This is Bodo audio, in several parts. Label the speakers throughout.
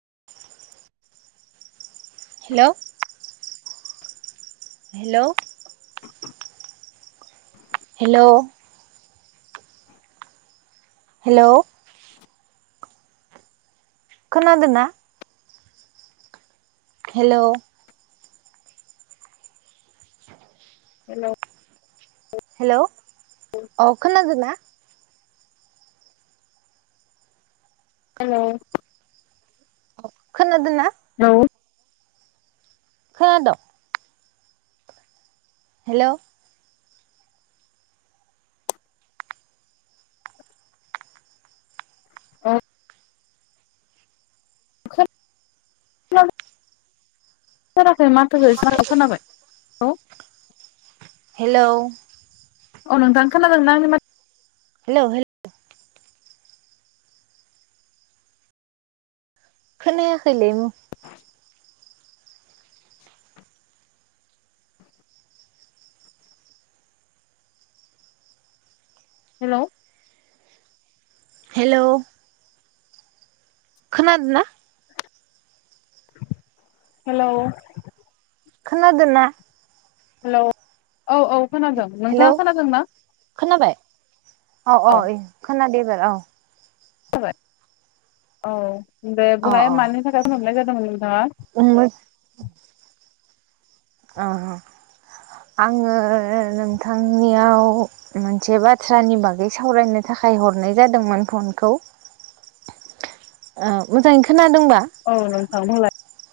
Speaker 1: [inaudible] हेलौ हेलौ हेल' हेल' खोनादों ना हेल'
Speaker 2: हेल'
Speaker 1: हेल' अ खोनादों ना
Speaker 2: हेल'
Speaker 1: खोनादों ना?
Speaker 2: हेलौ
Speaker 1: खोनाद? हेल'
Speaker 2: अ खोनादों थारा ओ माथोखो एसे आलदा खोनाबाय औ
Speaker 1: हेलौ
Speaker 2: अ नोंथां खोनादों ना आंनि माथ
Speaker 1: हेल' हेल' खोनायाखैलै नो
Speaker 2: [unintelligible] हेलौ
Speaker 1: हेल' खोनदो ना
Speaker 2: हेल'
Speaker 1: खोनादों ना?
Speaker 2: हेलौ
Speaker 1: हेलौ खोनाबाय अ अ खोनादो एबार औ
Speaker 2: जाबाय औ दे
Speaker 1: अ
Speaker 2: बुंहाय
Speaker 1: अ
Speaker 2: मानि थाखाय फन हरनाय जा [unintelligible]
Speaker 1: उम ओ ओ आङो नोंथांनियाव मोनसे बाथ्रानि बागै सावरायनो थाखाय हरनाय जादोंमोन फनखौ ओ मोजाङै खोना
Speaker 2: औ नोंथां बुंलाय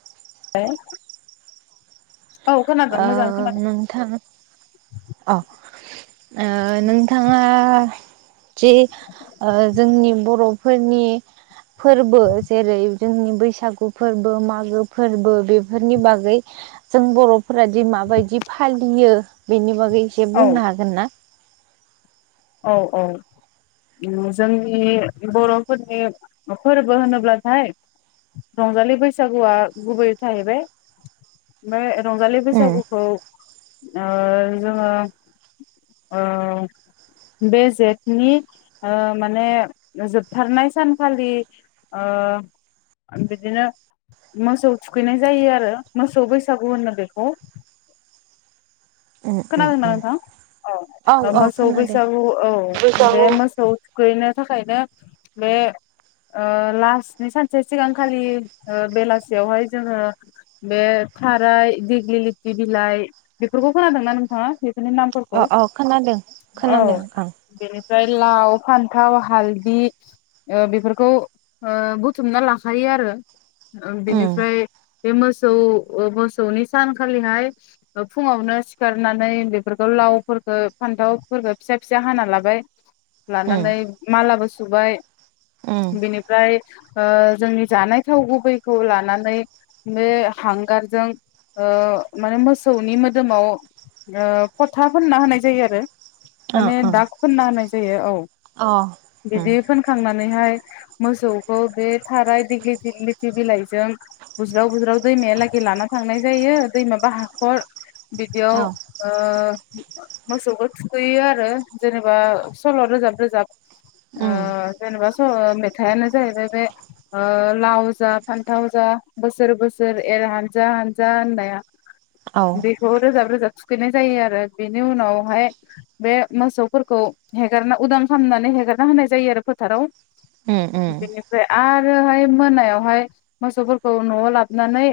Speaker 2: [unintelligible] खोनादों
Speaker 1: ओ
Speaker 2: मोजां खोनादों
Speaker 1: नोंथां अ ओ नोंथाङा जे ओ जोंनि बर'फोरनि फोरबो जेरै जोंनि बैसागु फोरबो मागो फोरबो बेफोरनि बागै जों बर' फोरादि माबायदि फालियो बेनि बागै गै एसे
Speaker 2: औ
Speaker 1: बुंनो हागोन ना?
Speaker 2: औ औ जोंनि बर'फोरनि फोरबो होनोब्लाथाय रंजालि बैसागुआ गुबै थाहैबाय ओमफ्राय- रंजालि
Speaker 1: उम
Speaker 2: बैसागुखौ ओ जोङो ओ बे जेठनि ओ माने जोबथारनाय सानखालि ओ बिदिनो मोसौ थुखैनाय जायो आरो मोसौ बैसागु होनो बेखौ
Speaker 1: उम उम
Speaker 2: खोनादोंना
Speaker 1: उम
Speaker 2: नोंथां?
Speaker 1: औ
Speaker 2: ओं
Speaker 1: औ
Speaker 2: मोसौ
Speaker 1: खोनादों
Speaker 2: बैसागु औ बे मोसौ थुखैनो थाखा- फायनो बे लास्टनि सानसे सिगांखालि बेलासियावहाय जोङो बे थाराय दिग्लि लथि बिलाइ बेफोरखौ खोनादों ना नोंथाङा?
Speaker 1: अ अ खोनादों खोनादों।
Speaker 2: ओमफ्राय लाव फान्थाव हालदि ओ बेफोरखौ ओ बुथुमना लाखायो आरो
Speaker 1: उम
Speaker 2: बेनिफ्राय बे मोसौ मोसौनि सानखालिहाय फुङावनो सि खारनानै बेफोरखौ लावफोरखौ फान्थावफोरखौ फिसा फिसा हा लाबाय
Speaker 1: उम
Speaker 2: लानानै मालाबो सुबाय
Speaker 1: उम
Speaker 2: बेनिफ्राय ओ जोंनि जानाय थाव गुबैखौ लानानै बे हांगारजों ओ माने मोसौनि मोदोमाव ओ फथा होनना होनाय जायो आरो।
Speaker 1: ओ
Speaker 2: माने दाख फोनना होनाय। जायो औ
Speaker 1: ओ अ उम
Speaker 2: बिदि फोनखांनानैहाय मोसौखौ बे थाराय देग्लिथि दग्लिथि बिलाइजों बुज्राव बुज्राव दैमायालागै लाना थांनाय जायो दैमाबा हाखर बिदियाव
Speaker 1: औ
Speaker 2: ओ मोसौबो थुखैयो आरो जेनेबा सल' रोजाब रोजाब ओ
Speaker 1: उम
Speaker 2: जेनेबा सल' मेथाइानो जाहैबाय बे ओ लाव जा फान्थाव जा बोसोर बोसोर एर हानजा हानजा होननाया
Speaker 1: औ
Speaker 2: बेखौ रोजाब रो [unintelligible] खैनाय जायो आरो बेनि उनावहाय बे मोसौफोरखौ हेगारना उदां खालामनानै हेगारना होनाय जायो आरो फोथाराव
Speaker 1: उम उम
Speaker 2: बेनिफ्राय आरोहाय मोनायावहाय मोसौफोरखौ न'आव लाबोनानै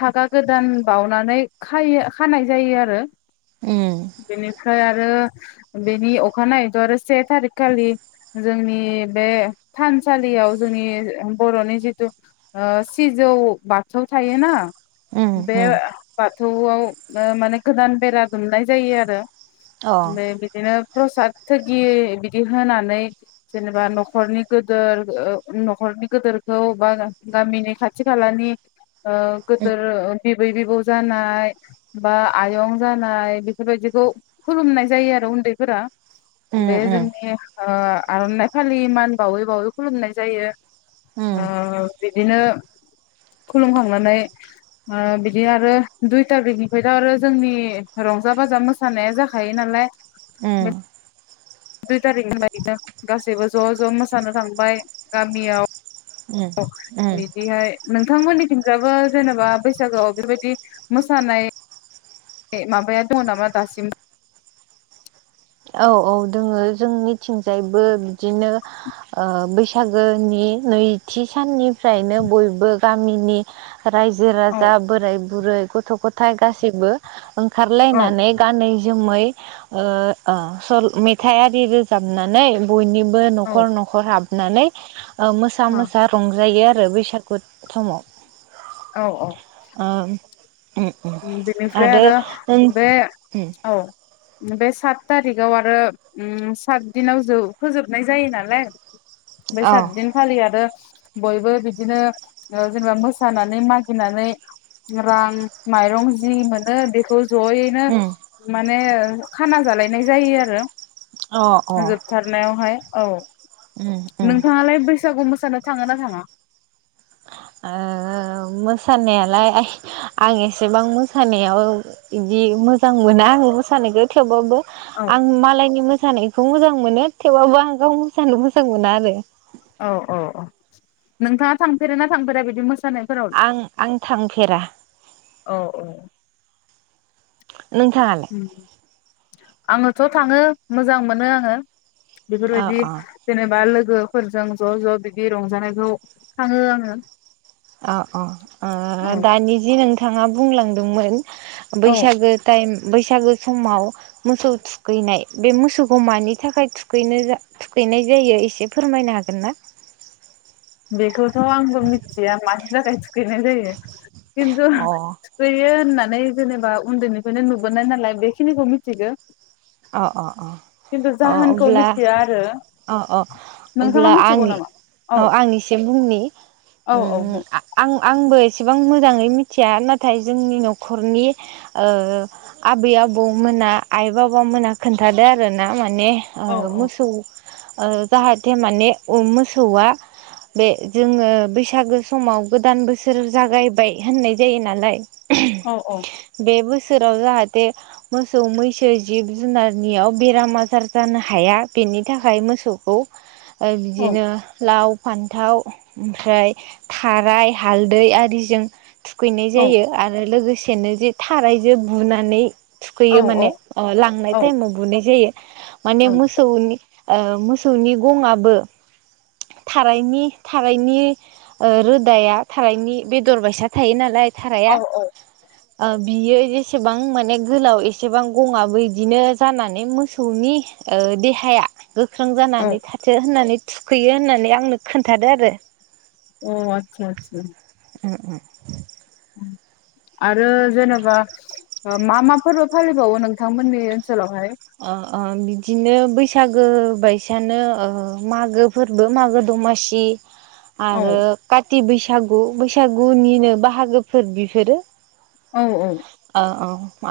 Speaker 2: फागा गोदान बाउनानै खायो खानाय जायो आरो।
Speaker 1: उम
Speaker 2: बेनिफ्राय आरो बेनि अखानायैथ' आरो से थारिकखालि जोंनि बे थानसालियाव जोंनि बर'नि जिथु ओ सिजौ बाथौ थायोना
Speaker 1: उम
Speaker 2: बे
Speaker 1: उम
Speaker 2: बाथौआव ओ माने गोदान बेरा दुमनाय जायो आरो।
Speaker 1: अ
Speaker 2: बे बिदिनो प्रसाद थोरगि बिदि होनानै जेनेबा न'खरनि गोदोर ओ न'खरनि गोदोरखौ बा गामिनि खाथि खालानि ओ
Speaker 1: उम
Speaker 2: गोदोर बिबै बिबौ जानाय बा आयं जानाय बेफोरबायदिखौ खुलुमनाय जायो आरो उन्दैफोरा।
Speaker 1: उम
Speaker 2: बे जोंनि ओ आरनाइ फालि मान बावै बावै खुलुमनाय जायो
Speaker 1: उम
Speaker 2: ओ बिदिनो खुलुमखांनानै ओ बिदि आरो दुइ थारिखनिफ्रायथा आरो जोंनि रंजा बाजा मोसानाया जाखायो नालाय
Speaker 1: उम
Speaker 2: दुइ थारिखनि बायैनो गासैबो ज' ज' मोसानो थांबाय गामियाव
Speaker 1: उम उम
Speaker 2: बिदिहाय नोंथांमोननि थिंजाबो जेनेबा बैसागोआव बेफोरबायदि मोसानाय माबाया दङ नामा दासिम?
Speaker 1: औ औ दोङो जोंनिथिंजायबो बिदिनो ओ बैसागोनि नैथि साननिफ्रायनो बयबो गामिनि रायजो
Speaker 2: औ
Speaker 1: राजा बोराय बुरै गथ' गथाय गासिबो
Speaker 2: औ
Speaker 1: ओंखारलायनानै गानै जमै ओ ओ सल मेथाइ आरि रोजाबनानै बयनिबो बो
Speaker 2: औ
Speaker 1: नखर नखर हाबो। नानै ओ मोसा मोसा रंजायो आरो। आरो बैसागु थमाव।
Speaker 2: औ औ। उम बेनिफ्राय आरो बे
Speaker 1: उम
Speaker 2: औ। बे सात थारिक आव आरो उम सात दिनाव जो फोजोबनाय जायो नालाय बे
Speaker 1: अ
Speaker 2: सातदिनखालि आरो बयबो बिदिनो ओ जेनेबा मोसानानै मागिनानै रां माइरं जि मोनो बेखौ ज'यैनो
Speaker 1: उम
Speaker 2: मा माने ओ खाना जालायनाय जायो आरो।
Speaker 1: अ अ
Speaker 2: जोबथारनायावहाय। औ।
Speaker 1: उम उम
Speaker 2: नोंथाङालाय बैसागु मोसानो थाङोना थाङा?
Speaker 1: ओ मोसानायालाय आं एसेबां मोसानायाव बिदि मोजां मोना आङो मोसानायखौ थेवबाबो
Speaker 2: औ
Speaker 1: आं मालायनि मोसानाय खौ मोजां मोनो थेवबाबो आं गाव मोसानो मोजां मोना आरो।
Speaker 2: औ औ औ नोंथाङा थांफेरो ना थांफेरा बिदि मोस
Speaker 1: आं आं थांफेरा।
Speaker 2: औ औ
Speaker 1: नोंथाङालाय?
Speaker 2: आङोथ' थाङो मोजां मोनो आङो।
Speaker 1: अ
Speaker 2: बेफोरबायदि
Speaker 1: अ
Speaker 2: जेनेबा लो गोफोरजों ज' ज' बिदि रंजानायखौ थाङो आङो।
Speaker 1: अ अ ओ
Speaker 2: औ
Speaker 1: दानि जि नों थाङा बुंलांदोंमोन।
Speaker 2: औ
Speaker 1: बैसागो टाइम। बैसागो समाव मोसौ थुखैनाय बे मोसौखौ मानि थाखाय थुखैनो जा थुखैनाय जायो एसे फोरमायनो हागोनना?
Speaker 2: बेथ'। थ' आंबो मिथिया मानि नाथाय थुखैनाय जायो। खिनथु
Speaker 1: अ
Speaker 2: थुखैयो होनना। नै जेनेबा उन्दैनिफायनो नुबोनाय नालाय बेखिनिखो मिनथिगो।
Speaker 1: अ अ अ अ
Speaker 2: जाहोनखौ
Speaker 1: अब्ला
Speaker 2: मिथिया आरो
Speaker 1: अ अ‌ अ
Speaker 2: नोंथाङा
Speaker 1: अब्ला
Speaker 2: मिथिगौ
Speaker 1: आंनि
Speaker 2: नामा
Speaker 1: अ
Speaker 2: औ
Speaker 1: आंनि से बुंनि
Speaker 2: औ औ
Speaker 1: उम
Speaker 2: बुं
Speaker 1: आ-आं आंबो इसेबां मोजाङै मिथिया नाथाय जोंनि न'खरनि ओ आबै आबौमोना आइ बाब बा मोना खोन्थादो आरोना मान ने
Speaker 2: औ
Speaker 1: ओ
Speaker 2: औ
Speaker 1: मोसौ ओ जाहाथे माने उम मोसौआ बे जोङो बैसागो समाव गोदान बोसोर जागायबाय होननाय जायो नालाय‌।
Speaker 2: औ औ।
Speaker 1: बे बोसोराव जाहाथे मोसौ मैसो जिब जुनारनियाव बेराम आजार जानो हाया बेनि थाखाय मोसौखौ। ओ
Speaker 2: औ
Speaker 1: बिदिनो लाव फान्थाव ओमफ्राय थाराय हालदै आरिजों थुखैनाय
Speaker 2: औ
Speaker 1: जायो आरो लोगो सेनो जे थारैजो बुनानै। थुखैयो
Speaker 2: औ
Speaker 1: माने। अ लांनाय टाइमाव बुनाय जायो माने मोसौनि ओ मोसौनि गंआबो थारायनि थारायनि ओ रोदाया थारायनि बेदर बायसा थायो नालाय। थाराया‌
Speaker 2: औ औ
Speaker 1: ओ बियो जेसेबां माने गोलाव एसेबां गङाबो इदिनो जानानै मोसौनि ओ देहाया गोख्रों
Speaker 2: अ
Speaker 1: जानानै थाथो होननानै खैयो होननानै आंनो खोन्थादो आरो।
Speaker 2: अ आथसा आथसा।
Speaker 1: उम उम।
Speaker 2: आरो जेनबा ओ मा मा फोरबो फालिबावो नोंथांमोननि ओनस सोलाव हाय?
Speaker 1: ओ ओ बिदिनो बैसागो बायसानो मागो फोरबो मागो दमासि
Speaker 2: औ
Speaker 1: आरो खा थि बैसागु बैसागुनिनो बाहागोफोर बिफोरो।
Speaker 2: औ औ।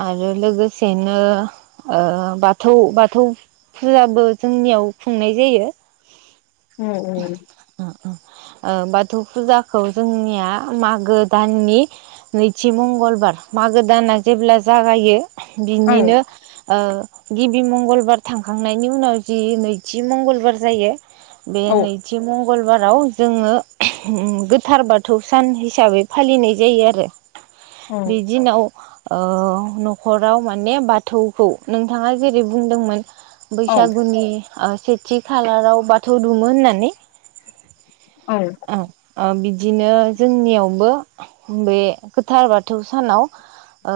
Speaker 1: आरो लोगोसेनो ओ बाथौ बाथौ फुजाबो जोंनियाव खुंनाय जायो।
Speaker 2: औ औ
Speaker 1: ओ बाथौ फुजाखौ जोंनिया मागो दाननि नैथि मंगलबार मागो दाना जेब्ला जागायो बिनिनो ओ गिबि मंगलबार थांखांनायनि उनाव जि नैथि मंगलबार जायो। बे
Speaker 2: औ
Speaker 1: नैथि मं मंगलबाराव ओम जोङो गोथार बाथौ सान हिसाबै फालिनाय जायो आरो।
Speaker 2: औ
Speaker 1: बे दिनाव ओ न'खराव माने बाथौखौ नोंथाङा जेरै बुंदोंमोन
Speaker 2: औ
Speaker 1: बैसागुनि ओ सेथि खालाराव बाथौ दुमो होननानै
Speaker 2: औ
Speaker 1: आ ओ बिदि बिदिनो जोंनियावबो बे गोथार बाथौ सानाव ओ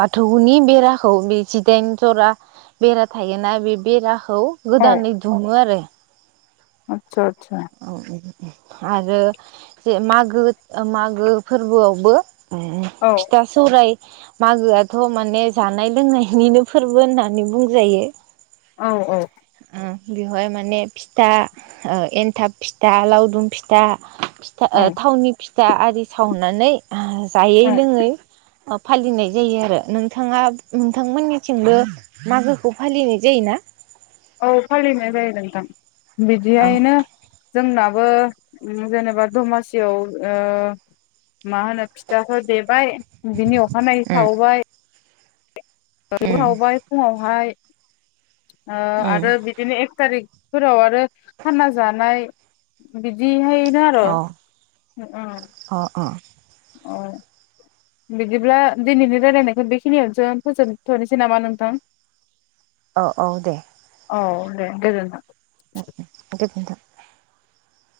Speaker 1: बाथौनि बेराखौ बे जिदाइन जरा बेरा थायोना बे बेरा खौ
Speaker 2: औ
Speaker 1: गोदानै दुमो आरो।
Speaker 2: आतसा आतसा
Speaker 1: औ औ। आरो जे मागो मागो फोरबोआवबो
Speaker 2: औ
Speaker 1: फिथा सौराय मागोआथ' माने जानाय लोंनायनिनो फोरबो होननानै बुंजायो।
Speaker 2: औ औ।
Speaker 1: ओ बेवहाय माने फिथा एनथाब फिथा लावदुम फिथा फिथा ओ
Speaker 2: औ
Speaker 1: थावनि फिथा आरि सावनानै जायै
Speaker 2: औ
Speaker 1: लोङै ओ फालिनाय जायो आरो। नोंथाङा नोंथांमोननिथिंबो मागोखौ फालिनाय जायोना?
Speaker 2: औ फालिनाय जायो नोंथां।
Speaker 1: औ
Speaker 2: बिदिहायैनो जोंनाबो जेनेबा दमासियाव ओ मा होनो फिथाखौ देबाय बिनि अखानायै
Speaker 1: उम
Speaker 2: सावबाय [unintelligible] बो
Speaker 1: उम
Speaker 2: सावबाय फुङावहाय [inaudible] ओ
Speaker 1: उम
Speaker 2: आरो बिदिनो एक थारिख फोराव आरो खाना जानाय बिदिहाय जारो
Speaker 1: अ
Speaker 2: ओ।
Speaker 1: अ अ
Speaker 2: अ बिदिब्ला दिनैनि रायलायनायखौ बेखिनियावसो फोजोबथनोसै नामा नोंथां?
Speaker 1: अ औ दे।
Speaker 2: औ दे गोजोन्थों।
Speaker 1: [unintelligible]